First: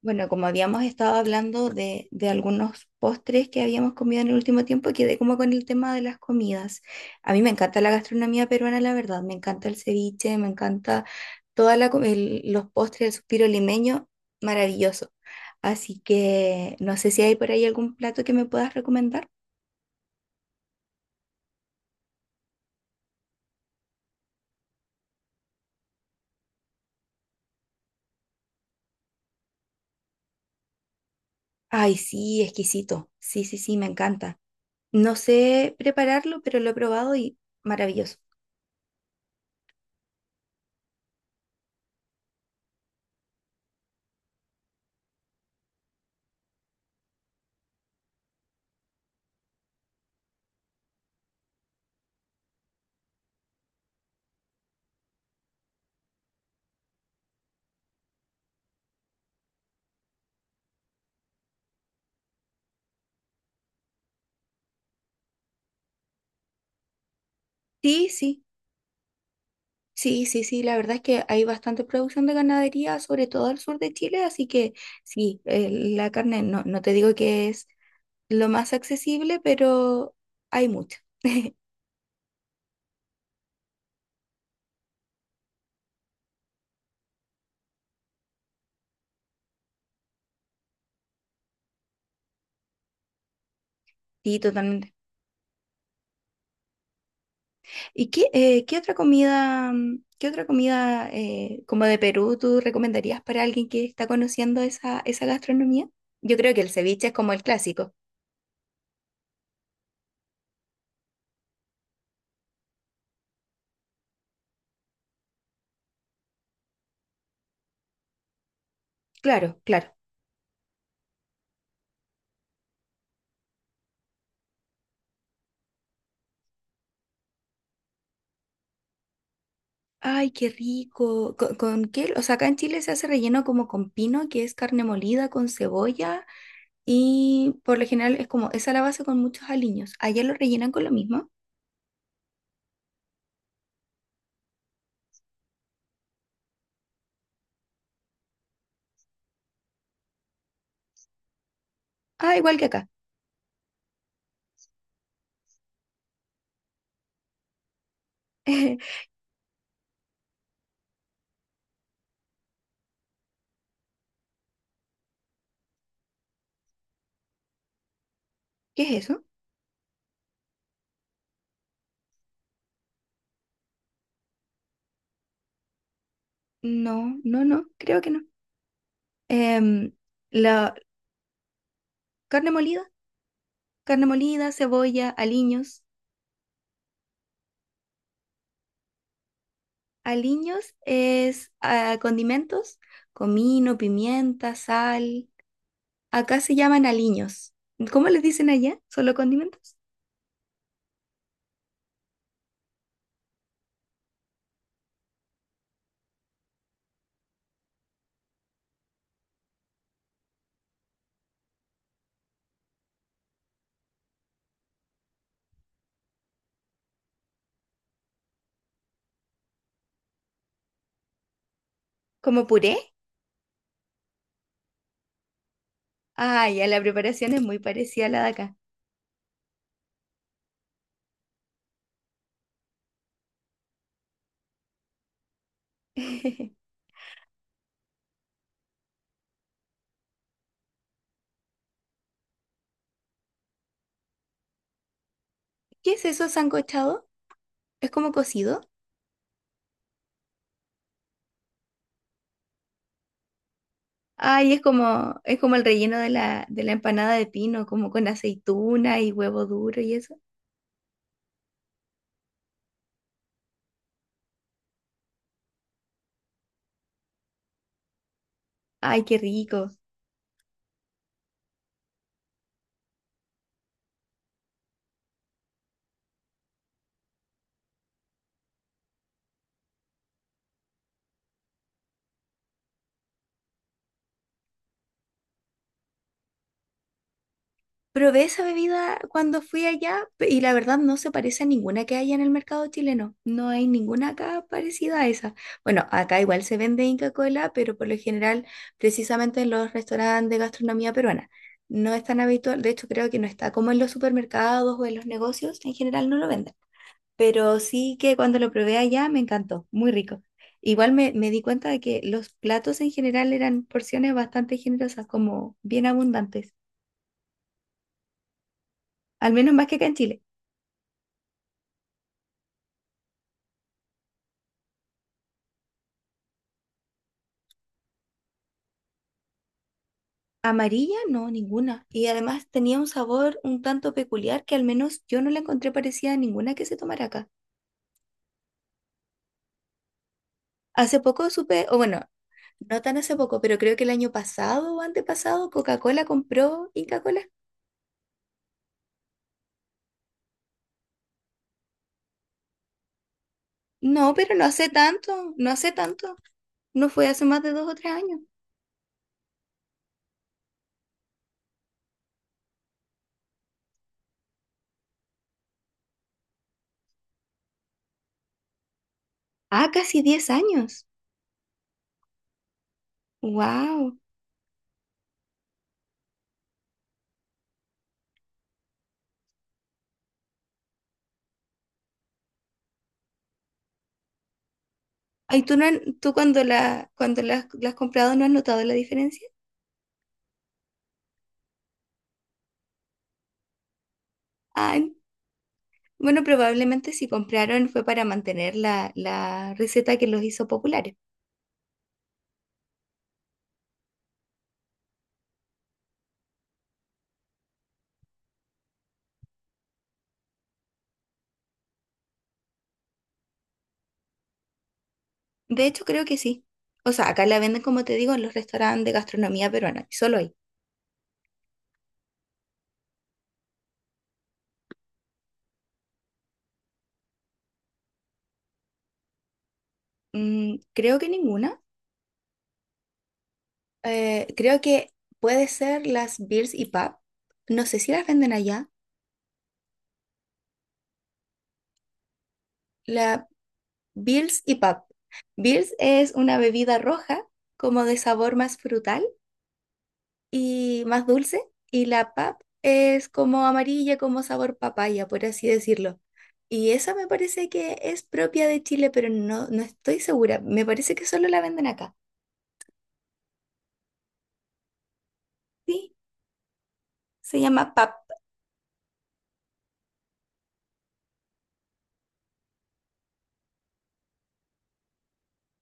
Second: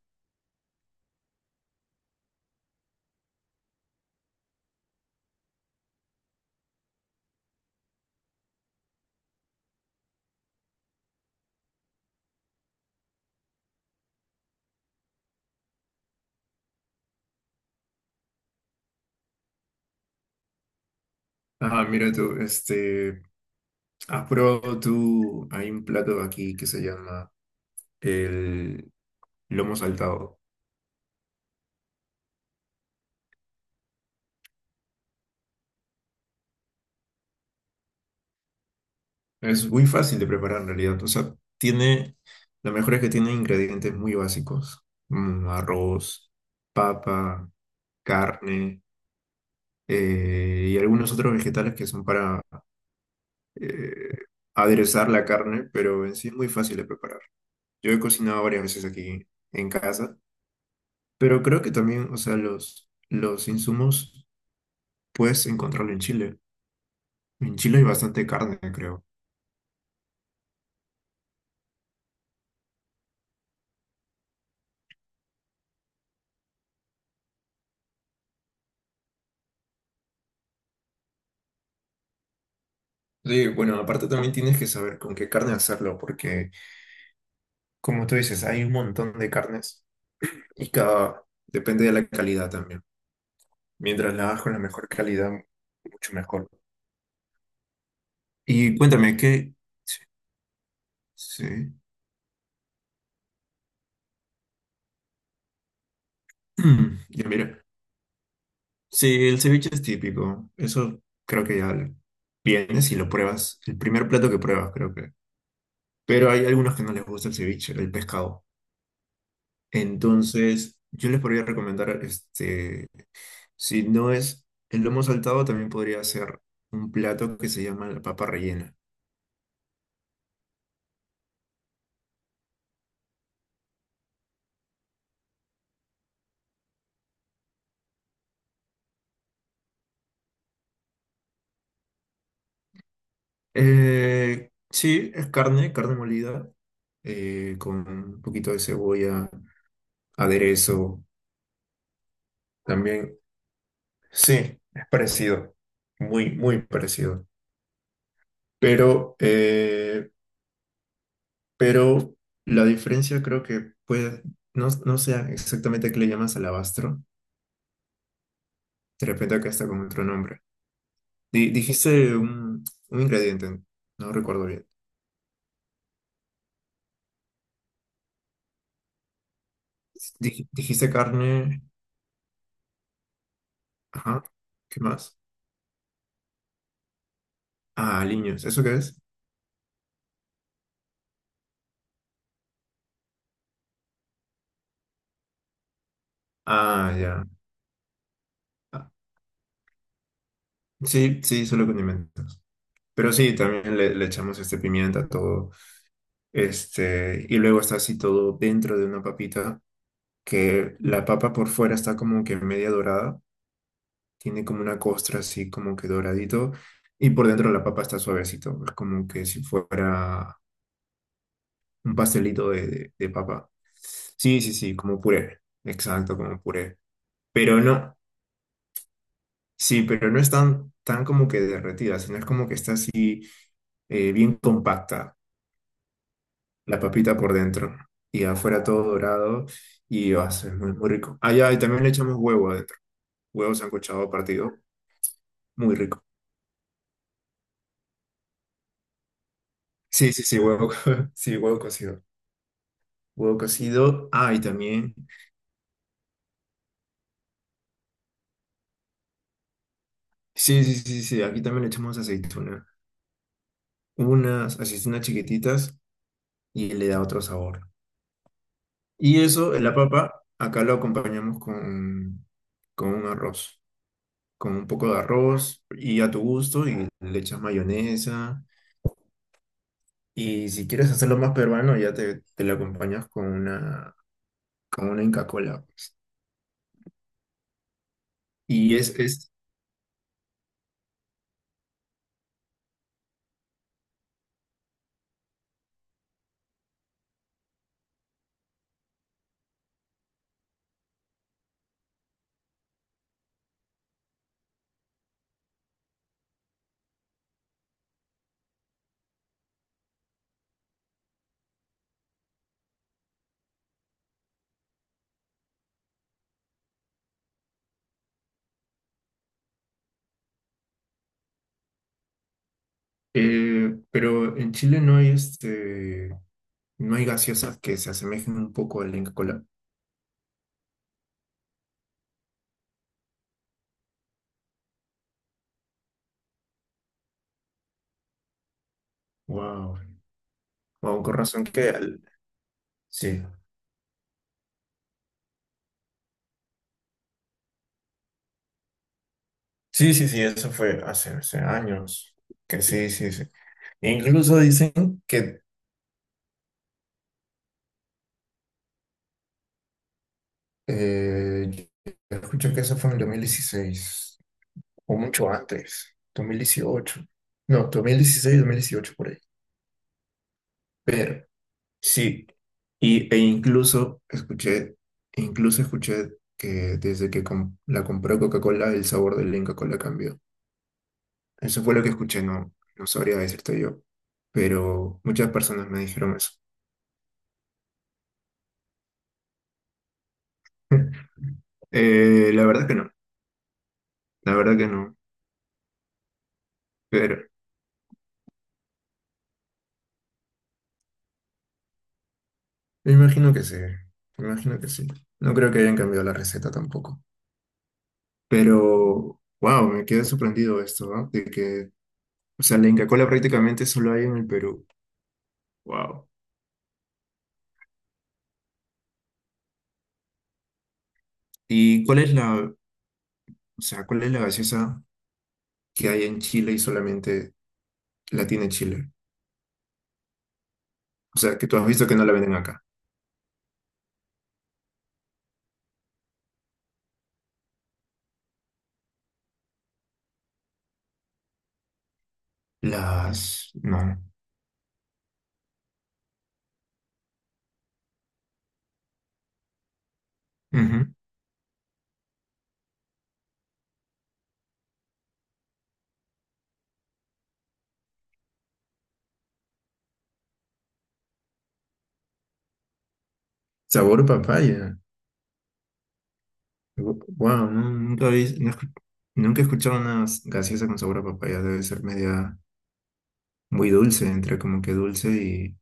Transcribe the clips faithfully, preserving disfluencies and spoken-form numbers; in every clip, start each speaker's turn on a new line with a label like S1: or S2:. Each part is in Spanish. S1: Bueno, como habíamos estado hablando de, de algunos postres que habíamos comido en el último tiempo, quedé como con el tema de las comidas. A mí me encanta la gastronomía peruana, la verdad. Me encanta el ceviche, me encanta toda la, co- el- los postres, el suspiro limeño, maravilloso. Así que no sé si hay por ahí algún plato que me puedas recomendar.
S2: Ah, mira tú, este, ¿has probado tú? Hay un plato aquí que se llama el lomo saltado.
S1: Ay, sí, exquisito. Sí, sí, sí, me encanta. No sé prepararlo, pero lo he probado y maravilloso.
S2: Es muy fácil de preparar en realidad. O sea, tiene, lo mejor es que tiene ingredientes muy básicos. Mm, arroz, papa, carne eh, y algunos otros vegetales que son para eh, aderezar la carne, pero en sí es muy fácil de preparar. Yo he cocinado varias veces aquí en casa, pero creo que también, o sea, los, los insumos puedes encontrarlo en Chile. En Chile hay
S1: Sí,
S2: bastante
S1: sí.
S2: carne, creo.
S1: Sí, sí, sí, la verdad es que hay bastante producción de ganadería, sobre todo al sur de Chile, así que sí, eh, la carne no, no te digo que es lo más accesible, pero hay mucha.
S2: Sí, bueno, aparte también tienes que saber con qué carne hacerlo, porque como tú dices, hay un montón de carnes y cada depende de la calidad también. Mientras la
S1: Sí,
S2: hagas con la mejor
S1: totalmente.
S2: calidad, mucho mejor.
S1: ¿Y qué, eh,
S2: Y
S1: qué otra
S2: cuéntame qué.
S1: comida, mm, qué otra comida eh,
S2: Sí.
S1: como de Perú tú recomendarías para alguien que está conociendo esa, esa gastronomía? Yo creo que el ceviche es
S2: Ya
S1: como el
S2: mira.
S1: clásico.
S2: Sí, el ceviche es típico. Eso creo que ya vienes y lo pruebas. El primer plato que pruebas, creo que. Pero hay algunos que no les gusta el ceviche, el pescado.
S1: Claro, claro.
S2: Entonces, yo les podría recomendar, este, si no es el lomo saltado, también podría ser un plato que se llama la papa rellena.
S1: Ay, qué rico. ¿Con, con qué? O sea, acá en Chile se hace relleno como con pino, que es carne molida con cebolla. Y por lo general es como esa la base con muchos aliños. Allá lo rellenan con lo mismo.
S2: Eh, sí, es carne, carne molida, eh, con un poquito de cebolla, aderezo
S1: Ah, igual que acá.
S2: también. Sí, es parecido, muy, muy parecido. Pero, eh, pero la diferencia creo que puede, no, no sé exactamente a qué le llamas alabastro,
S1: ¿Qué es
S2: de
S1: eso?
S2: repente acá está con otro nombre. Di- dijiste un, un ingrediente, no recuerdo bien.
S1: No, no, no, creo que no. Em,
S2: Dij-
S1: la
S2: dijiste carne,
S1: carne molida, carne
S2: ajá,
S1: molida,
S2: ¿qué
S1: cebolla,
S2: más?
S1: aliños.
S2: Ah, aliños, ¿eso qué es?
S1: Aliños es ah, condimentos, comino, pimienta, sal. Acá se llaman
S2: Ah, ya.
S1: aliños. ¿Cómo les dicen allá?
S2: Ah,
S1: ¿Solo condimentos?
S2: sí, sí, solo condimentos. Pero sí, también le, le echamos este pimienta a todo. Este, y luego está así todo dentro de una papita, que la papa por fuera está como que media dorada, tiene como una costra así como que doradito, y por dentro la papa está suavecito, es como que si fuera un
S1: ¿Como
S2: pastelito de,
S1: puré?
S2: de, de papa. Sí, sí, sí, como puré. Exacto, como
S1: Ah, ya
S2: puré.
S1: la preparación es muy
S2: Pero no,
S1: parecida a la de acá.
S2: sí, pero no es tan, tan como que derretida, sino es como que está así eh, bien compacta.
S1: ¿Qué
S2: La papita por dentro y afuera todo dorado y va a ser muy, muy rico. Ah, ya, y también le echamos huevo adentro, huevo sancochado partido, muy rico.
S1: es eso sancochado? ¿Es como cocido?
S2: Sí, sí, sí, huevo, co- sí, huevo cocido, huevo cocido, ah, y
S1: Ay, es
S2: también,
S1: como, es como el relleno de la, de la empanada de pino, como con aceituna y huevo duro y eso.
S2: sí, sí, sí, sí, aquí también le echamos aceituna, unas aceitunas chiquititas y le da otro sabor.
S1: Ay, qué
S2: Y eso,
S1: rico.
S2: la papa, acá lo acompañamos con, con un arroz, con un poco de arroz y a tu gusto y le echas mayonesa. Y si quieres hacerlo más peruano, ya te, te lo acompañas con una, con una Inca Kola, pues.
S1: Probé esa
S2: Y es,
S1: bebida
S2: es
S1: cuando fui allá pe- y la verdad no se parece a ninguna que haya en el mercado chileno. No hay ninguna acá parecida a esa. Bueno, acá igual se vende Inca Kola, pero por lo general precisamente en los restaurantes de gastronomía peruana. No es tan habitual, de hecho creo que no está como en los supermercados o en los negocios, en general no lo venden. Pero sí que cuando lo probé allá me encantó, muy rico. Igual me, me di cuenta de que los platos en general eran porciones bastante generosas, como bien abundantes, al menos más que acá en Chile.
S2: eh, pero en Chile no hay este, no hay gaseosas que se asemejen un poco a la Inca Kola.
S1: Amarilla, no, ninguna. Y además tenía un sabor un tanto peculiar que al menos yo no la encontré parecida a ninguna que se tomara acá.
S2: Wow.
S1: Hace
S2: Wow, con
S1: poco
S2: razón
S1: supe,
S2: que
S1: o bueno,
S2: al-
S1: no tan hace
S2: sí.
S1: poco, pero creo que el año pasado o antepasado Coca-Cola compró Inca-Cola.
S2: Sí, sí, sí, eso fue hace, hace años. Que sí, sí, sí. E
S1: No, pero
S2: incluso
S1: no hace
S2: dicen
S1: tanto,
S2: que
S1: no hace tanto. No fue hace más de dos o tres años.
S2: eh, escucho que eso fue en el dos mil dieciséis, o mucho antes, dos mil dieciocho. No, dos mil dieciséis, dos mil dieciocho por ahí.
S1: Ah, casi diez años.
S2: Pero sí, y, e
S1: Wow.
S2: incluso escuché, incluso escuché que desde que com- la compró Coca-Cola, el sabor del Inca-Cola cambió. Eso fue lo que escuché, no, no sabría decirte yo, pero muchas
S1: Ay, ¿tú, no,
S2: personas me
S1: han- tú
S2: dijeron eso.
S1: cuando la, cuando la, la has comprado, ¿no has notado la diferencia?
S2: Eh, la verdad que no, la verdad que
S1: Ah,
S2: no,
S1: bueno, probablemente si
S2: pero
S1: compraron fue para mantener la, la receta que los hizo populares.
S2: me imagino que sí, me imagino que sí. No creo que hayan cambiado la receta tampoco. Pero, wow, me quedé sorprendido esto, ¿ah? De que, o sea, la Inca Kola prácticamente solo hay en el Perú.
S1: De hecho, creo
S2: Wow.
S1: que sí. O sea, acá la venden, como te digo, en los restaurantes de gastronomía peruana, y solo ahí.
S2: ¿Y cuál es la, o sea, cuál es la gaseosa que hay en Chile y solamente la tiene Chile?
S1: Mm, creo que
S2: O sea, que tú
S1: ninguna.
S2: has visto que no la venden acá.
S1: Eh, creo que puede ser las Beers y Pub. No sé si las venden allá. La,
S2: Las, no.
S1: Bills y Pub. Bills es una bebida roja, como de sabor más frutal y
S2: Ujú.
S1: más dulce, y la Pub es como amarilla, como sabor papaya, por así decirlo. Y esa me parece que es propia de Chile, pero no, no estoy segura. Me parece que solo la venden acá.
S2: Sabor papaya.
S1: Sí, se
S2: Wow,
S1: llama
S2: nunca
S1: P A P.
S2: habéis- no escu- nunca he escuchado una gaseosa con sabor a papaya. Debe ser media muy dulce, entre como que dulce y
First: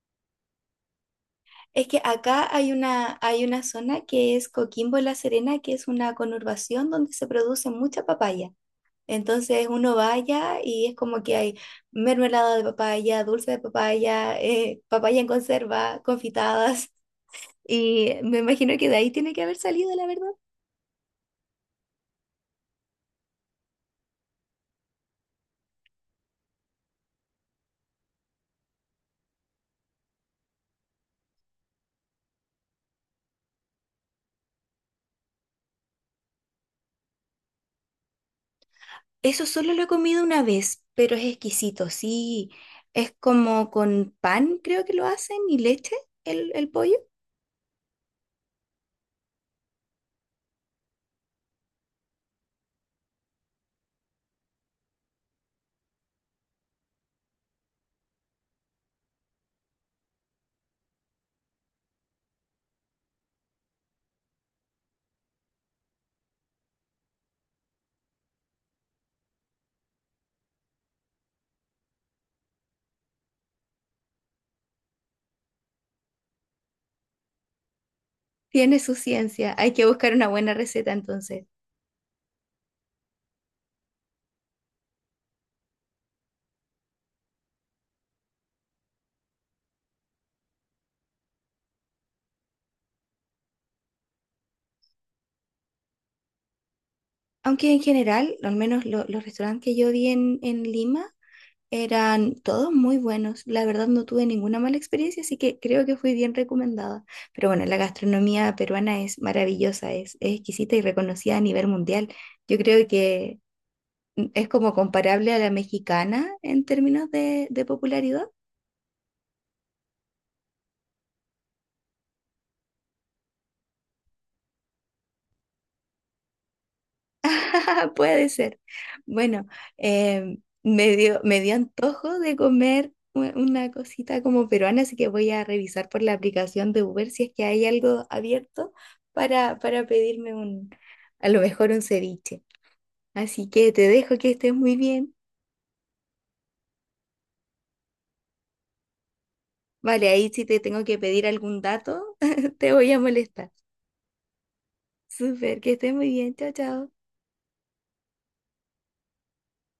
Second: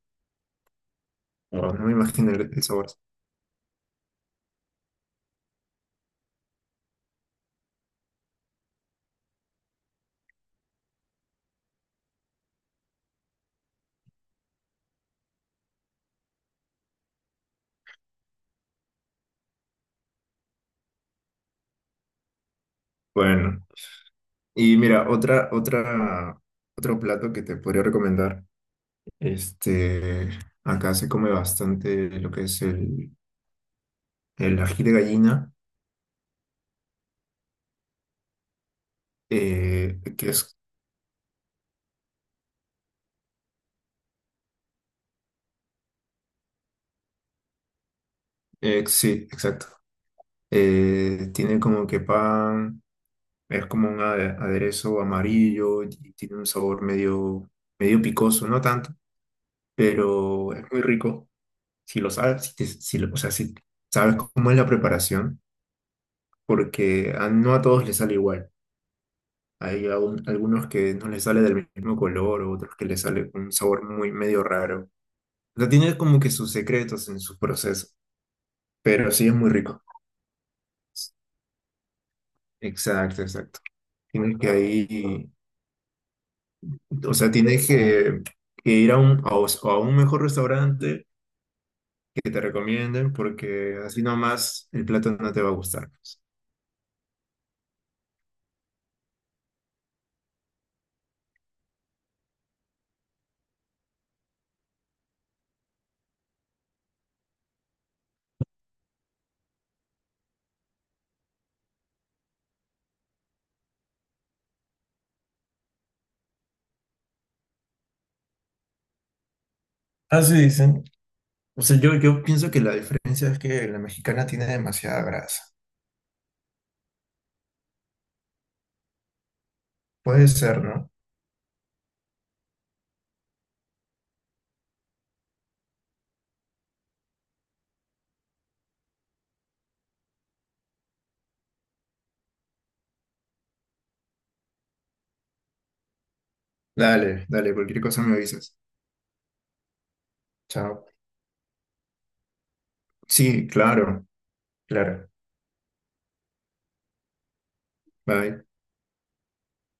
S2: guau, no
S1: Es
S2: me
S1: que
S2: imagino el,
S1: acá
S2: el
S1: hay
S2: sabor.
S1: una, hay una zona que es Coquimbo y La Serena, que es una conurbación donde se produce mucha papaya. Entonces uno vaya y es como que hay mermelada de papaya, dulce de papaya, eh, papaya en conserva, confitadas. Y me imagino que de ahí tiene que haber salido, la verdad.
S2: Bueno, y mira, otra, otra, otro plato que te podría recomendar. Este, acá se come bastante lo que es el el ají de gallina,
S1: Eso solo lo he
S2: eh,
S1: comido
S2: que
S1: una
S2: es,
S1: vez, pero es exquisito, sí. Es como con pan, creo que lo hacen, y leche, el, el pollo.
S2: eh, sí, exacto. Eh, tiene como que pan, es como un ade- aderezo amarillo y tiene un sabor medio, medio picoso, no tanto, pero es muy rico. Si lo sabes, si, te- si lo- o sea, si sabes cómo es la preparación, porque a- no a todos les sale igual. Hay aún- algunos que no les sale del mismo color, otros que les sale un sabor muy medio raro. O sea, tiene como que sus secretos en su proceso,
S1: Tiene su
S2: pero sí es muy
S1: ciencia, hay
S2: rico.
S1: que buscar una buena receta entonces.
S2: Exacto, exacto. Tienes que ahí, o sea, tienes que, que ir a un, a, os- a un mejor restaurante que te recomienden porque así nomás el plato no te va a gustar, pues.
S1: Aunque en general, al menos lo- los restaurantes que yo vi en, en Lima, eran todos muy buenos. La verdad no tuve ninguna mala experiencia, así que creo que fui bien recomendada. Pero bueno, la gastronomía peruana es maravillosa, es, es exquisita y reconocida a nivel mundial. Yo creo que mm, es como comparable a la mexicana en términos de, de popularidad.
S2: Así dicen. O sea, yo, yo pienso que la diferencia es que la mexicana tiene demasiada grasa.
S1: Puede ser. Bueno,
S2: Puede
S1: em,
S2: ser, ¿no?
S1: me dio, me dio antojo de comer u- una cosita como peruana, así que voy a revisar por la aplicación de Uber si es que hay algo abierto para, para pedirme un, a lo mejor un ceviche. Así que te dejo que estés muy bien.
S2: Dale, dale, cualquier cosa me avisas.
S1: Vale, ahí si te tengo
S2: Chao.
S1: que pedir algún dato, te voy a
S2: Sí,
S1: molestar.
S2: claro, claro.
S1: Súper, que estés muy bien. Chao, chao.
S2: Bye.